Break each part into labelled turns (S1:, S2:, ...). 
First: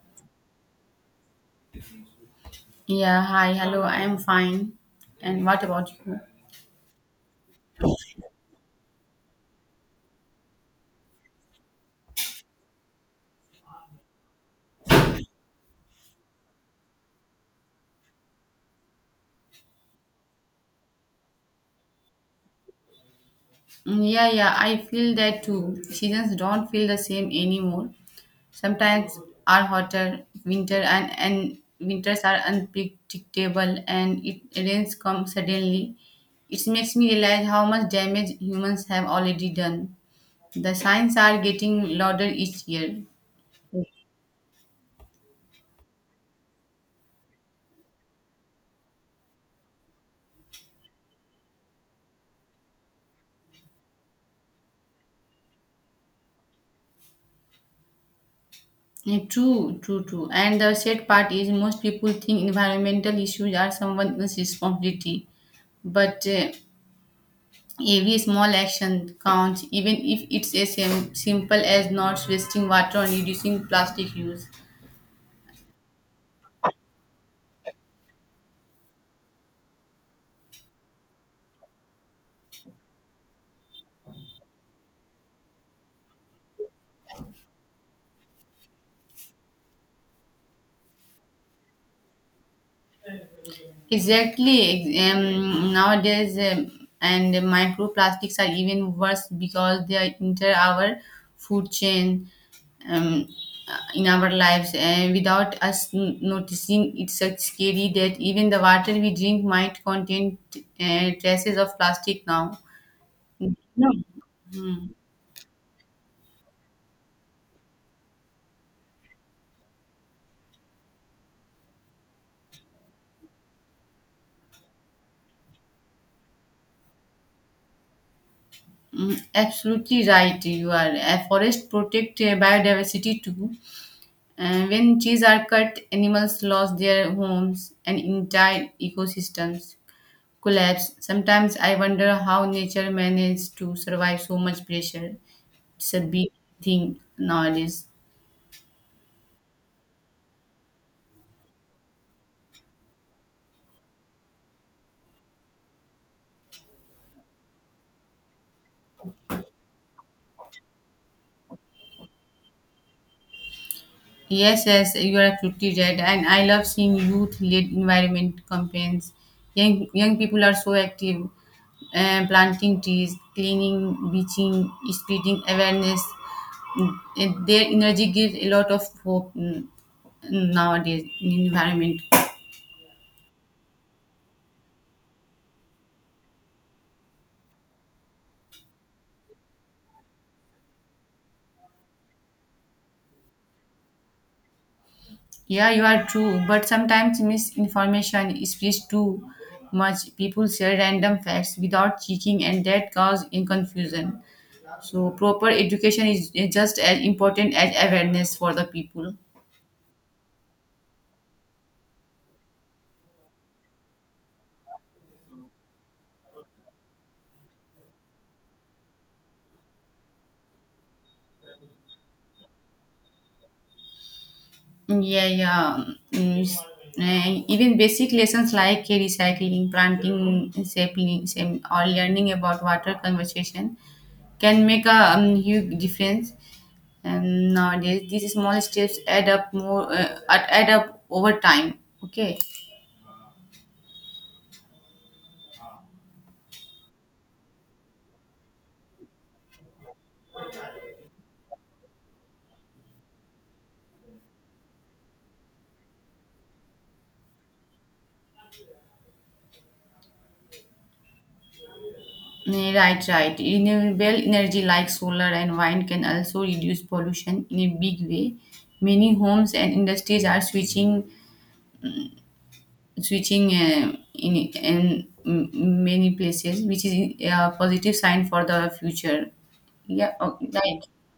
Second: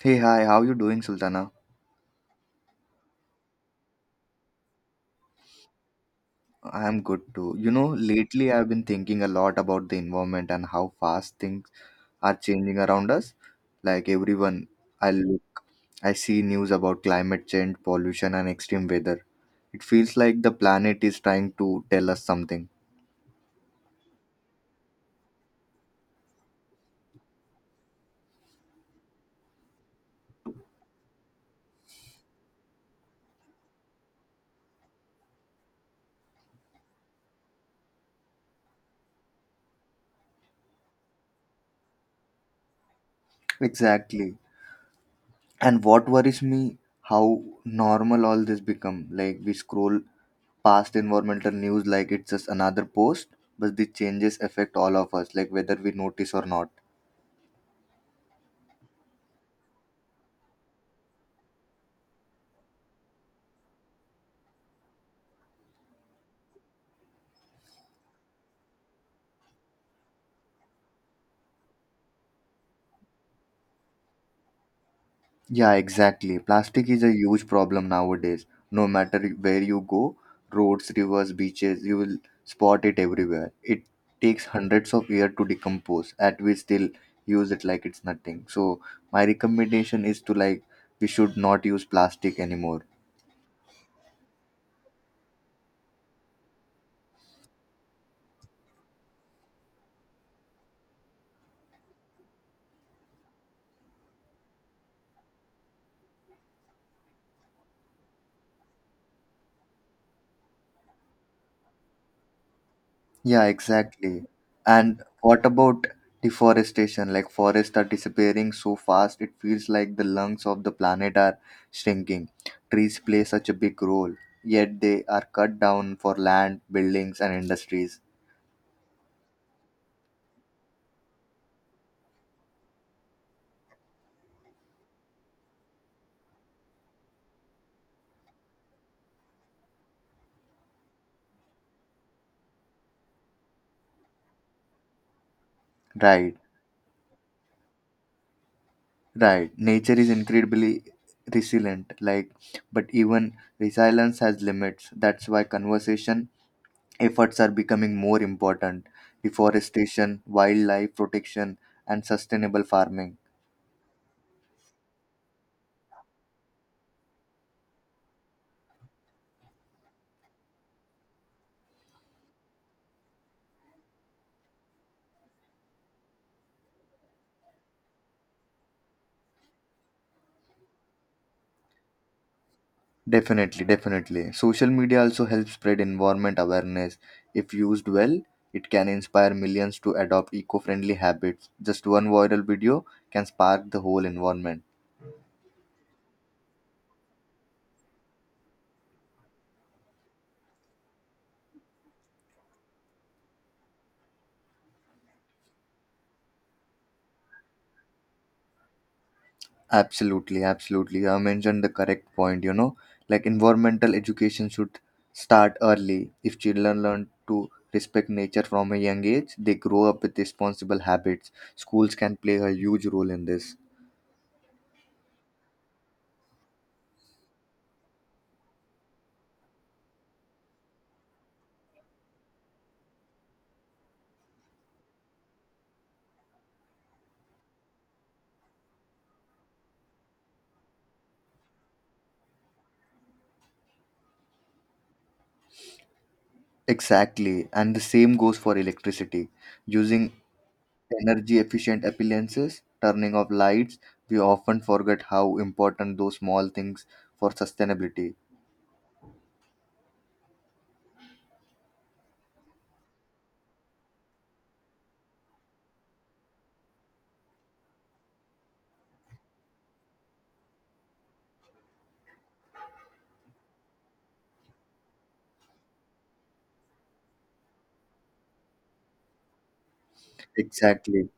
S1: Hey, hi, how you doing, Sultana?
S2: Yeah, hi, hello, I'm fine. And what about you?
S1: I'm good too. You know, lately I've been thinking a lot about the environment and how fast things are changing around us. Like everyone, I look, I see news about climate change, pollution, and extreme weather. It feels like the planet is trying to tell us something.
S2: Yeah, yeah, I feel that too. Seasons don't feel the same anymore. Sometimes are hotter, winter and winters are unpredictable and it rains come suddenly. It makes me realize how much damage humans have already done. The signs are getting louder each year.
S1: Exactly. And what worries me, how normal all this become. Like we scroll past environmental news like it's just another post, but the changes affect all of us, like whether we notice or not.
S2: Yeah, true, true, true. And the sad part is most people think environmental issues are someone else's responsibility, but every small action counts, even if it's as simple as not wasting water and reducing plastic use.
S1: Yeah, exactly. Plastic is a huge problem nowadays. No matter where you go, roads, rivers, beaches, you will spot it everywhere. It takes hundreds of years to decompose, and we still use it like it's nothing. So my recommendation is to, like, we should not use plastic anymore.
S2: Exactly. Nowadays, and microplastics are even worse because they are enter our food chain um, in our lives, and without us noticing, it's such scary that even the water we drink might contain traces of plastic now.
S1: Yeah,
S2: No.
S1: exactly. And what about deforestation? Like forests are disappearing so fast, it feels like the lungs of the planet are shrinking. Trees play such a big role, yet they are cut down for land, buildings, and industries.
S2: Absolutely right. You are. Forest protect biodiversity too. And when trees are cut, animals lost their homes and entire ecosystems collapse. Sometimes I wonder how nature managed to survive so much pressure. It's a big
S1: Right,
S2: thing nowadays.
S1: right. Nature is incredibly resilient, like, but even resilience has limits. That's why conservation efforts are becoming more important. Deforestation, wildlife protection, and sustainable farming.
S2: Yes, yes, you are absolutely right. And I love seeing youth-led environment campaigns. Young people are so active, planting trees, cleaning, beaching, spreading awareness. And their energy gives a lot of hope nowadays in environment.
S1: Definitely, definitely. Social media also helps spread environment awareness. If used well, it can inspire millions to adopt eco friendly habits. Just one viral video can spark the whole environment.
S2: Yeah, you are true. But sometimes misinformation spreads too much. People share random facts without checking, and that causes in confusion. So proper education is just as important as awareness for the people.
S1: Absolutely, absolutely. You have mentioned the correct point, you know. Like environmental education should start early. If children learn to respect nature from a young age, they grow up with responsible habits. Schools can play a huge role in this.
S2: Yeah, yeah. Mm, s- Even basic lessons like recycling, planting, sapling, same, or learning about water conservation can make a huge difference. And nowadays, these small steps add up add up over time. Okay.
S1: Exactly, and the same goes for electricity. Using energy efficient appliances, turning off lights, we often forget how important those small things for sustainability.
S2: Right, right. Renewable energy like solar and wind can also reduce pollution in a big way. Many homes and industries are switching in many places, which is a positive sign for the future. Right.
S1: Exactly.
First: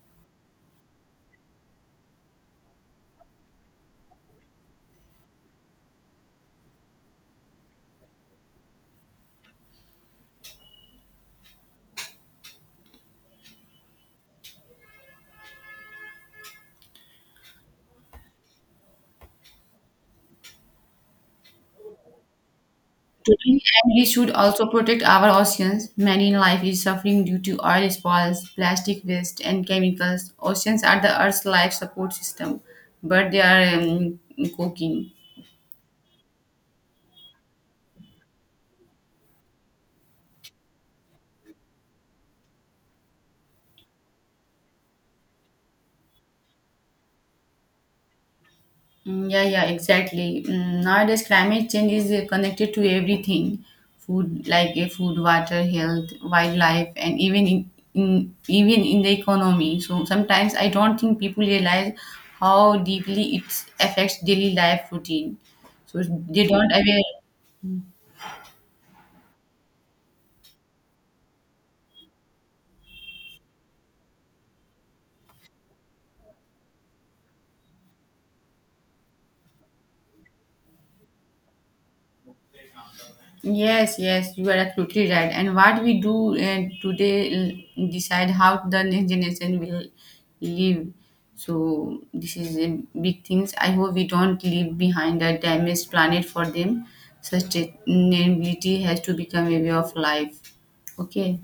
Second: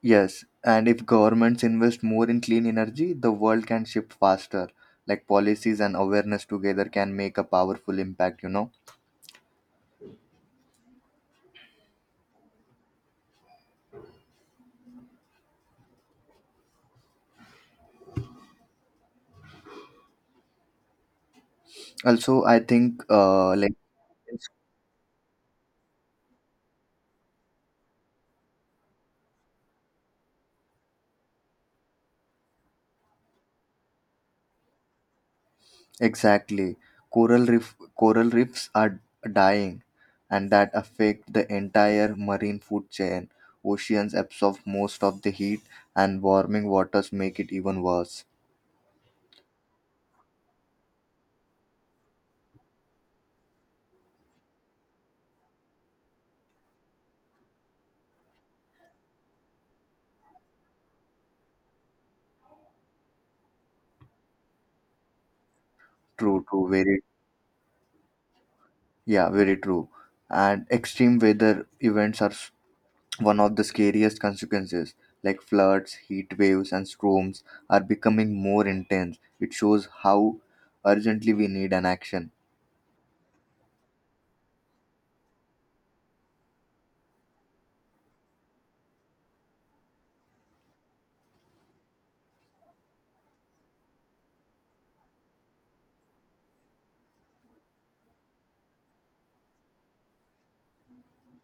S1: Yes, and if governments invest more in clean energy, the world can shift faster. Like policies and awareness together can make a powerful impact, you know. Also, I think
S2: Totally.
S1: like.
S2: And we should also protect our oceans. Marine life is suffering due to oil spills, plastic waste, and chemicals. Oceans are the Earth's life support system, but they are cooking.
S1: Exactly. Coral reef coral reefs are dying and that affect the entire marine food chain. Oceans absorb most of the heat and warming waters make it even worse.
S2: Yeah, yeah, exactly. Nowadays, climate change is connected to everything food, like food, water, health, wildlife, and even in the economy. So sometimes I don't think people realize how deeply it affects daily life routine. So
S1: True,
S2: they
S1: true,
S2: don't
S1: very,
S2: aware.
S1: yeah, very true. And extreme weather events are one of the scariest consequences. Like floods, heat waves and storms are becoming more intense. It shows how urgently we need an action.
S2: Yes, yes, you are absolutely right. And what we do today decide how the next generation will live. So this is a big things. I hope we don't leave behind a damaged planet for them. Sustainability has to become a way of life. Okay.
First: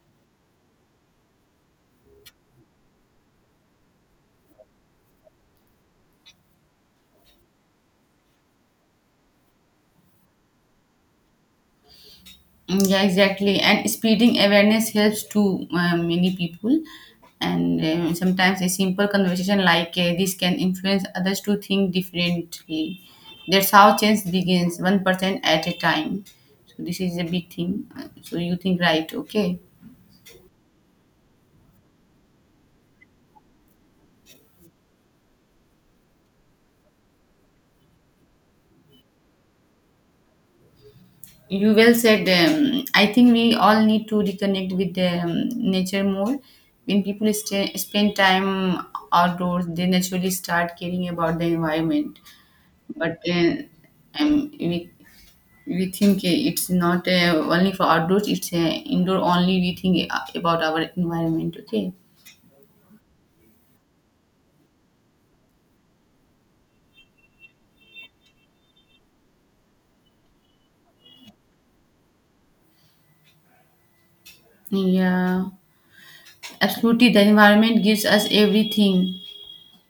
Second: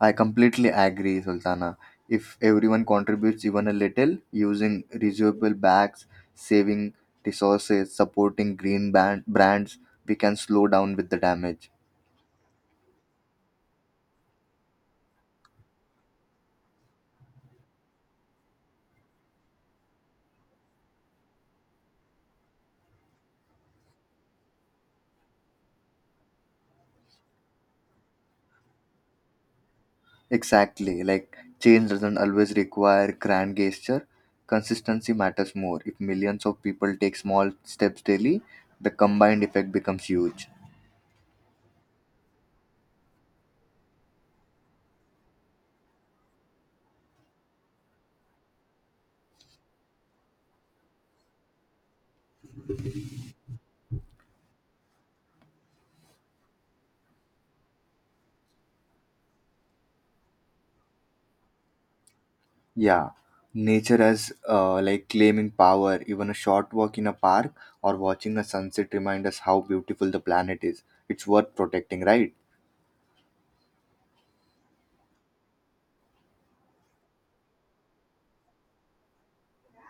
S1: I completely agree, Sultana. If everyone contributes even a little, using reusable bags, saving resources, supporting green brands, we can slow down with the damage.
S2: Yeah, exactly. And spreading awareness helps to many people. And sometimes a simple conversation like this can influence others to think differently. That's how change begins, 1% at a time. So, this is a big thing. So, you think right, okay?
S1: Exactly, like change doesn't always require grand gesture. Consistency matters more. If millions of people take small steps daily, the combined effect becomes huge.
S2: You well said. I think we all need to reconnect with nature more. When people stay, spend time outdoors, they naturally start caring about the environment, but um, we we think it's not only for outdoors, it's indoor only we think about our environment, okay?
S1: Yeah, nature as like claiming power, even a short walk in a park or watching a sunset remind us how beautiful the planet is. It's worth protecting, right?
S2: Yeah, absolutely, the environment gives us everything,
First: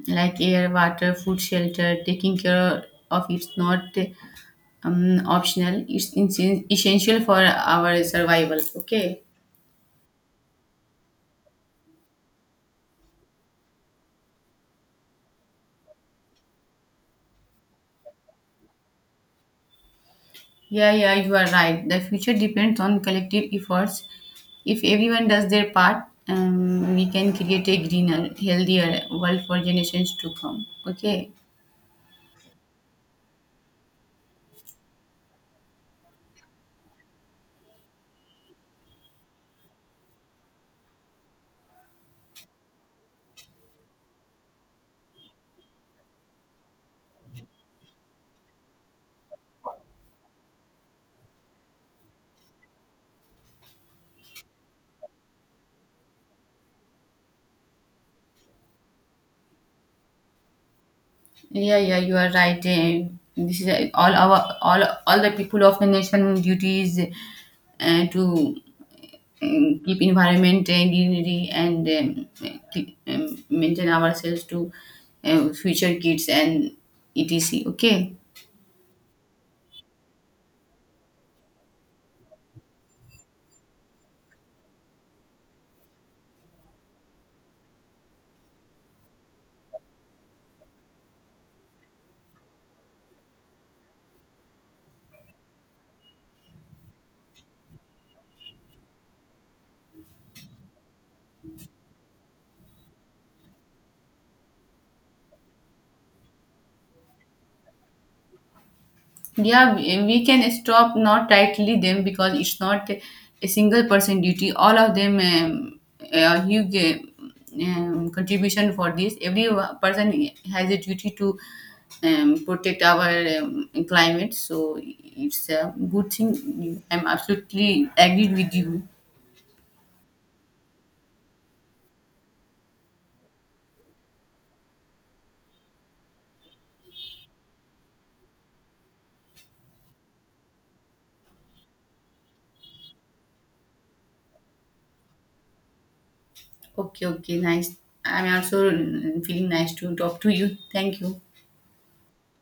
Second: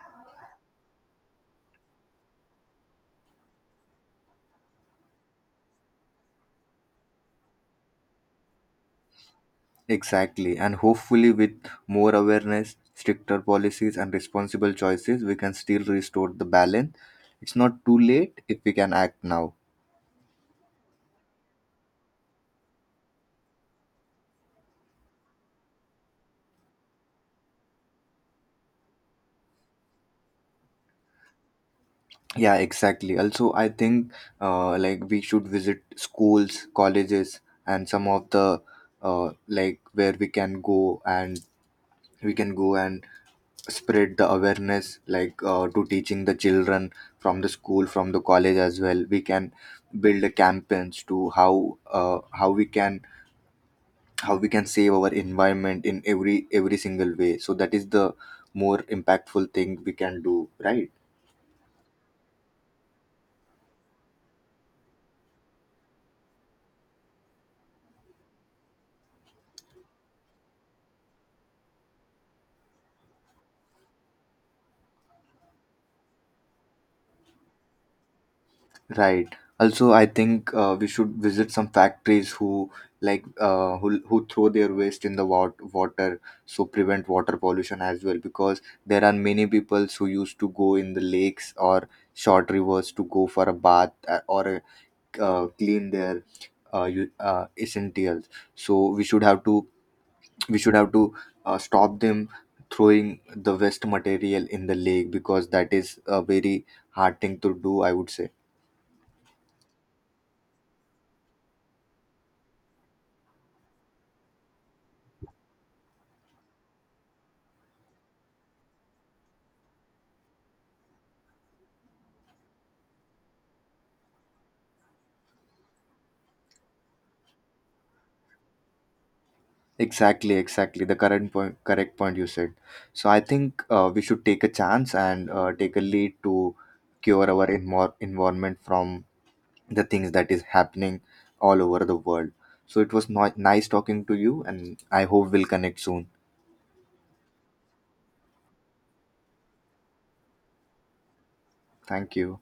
S2: like air, water, food, shelter. Taking care of it's not optional, it's essential for our survival, okay?
S1: Exactly, and hopefully, with more awareness, stricter policies, and responsible choices, we can still restore the balance. It's not too late if we can act now.
S2: Yeah, yeah, you are right. The future depends on collective efforts. If everyone does their part, we can create a greener, healthier world for generations to come. Okay.
S1: Yeah, exactly. Also, I think like we should visit schools, colleges, and some of the like where we can go and we can go and spread the awareness, like to teaching the children from the school, from the college as well. We can build a campaigns to how we can save our environment in every single way. So that is the more impactful thing we can do, right.
S2: Yeah, yeah, you are right. This is eh, all our all the people of the nation duties to keep environment and unity and keep, maintain ourselves to future kids and etc. Okay.
S1: Right. Also, I think we should visit some factories who like who throw their waste in the water, so prevent water pollution as well. Because there are many people who used to go in the lakes or short rivers to go for a bath or clean their essentials. So we should have to stop them throwing the waste material in the lake, because that is a very hard thing to do, I would say.
S2: Yeah, we can stop not tightly them because it's not a single person duty. All of them a huge contribution for this. Every person has a duty to protect our climate. So it's a good thing. I'm absolutely agreed with you.
S1: Exactly, exactly. The current point, correct point you said. So I think we should take a chance and take a lead to cure our environment from the things that is happening all over the world. So it was not nice talking to you, and I hope we'll connect soon.
S2: Okay, okay, nice. I'm also feeling nice to talk to you. Thank you.
S1: Thank you.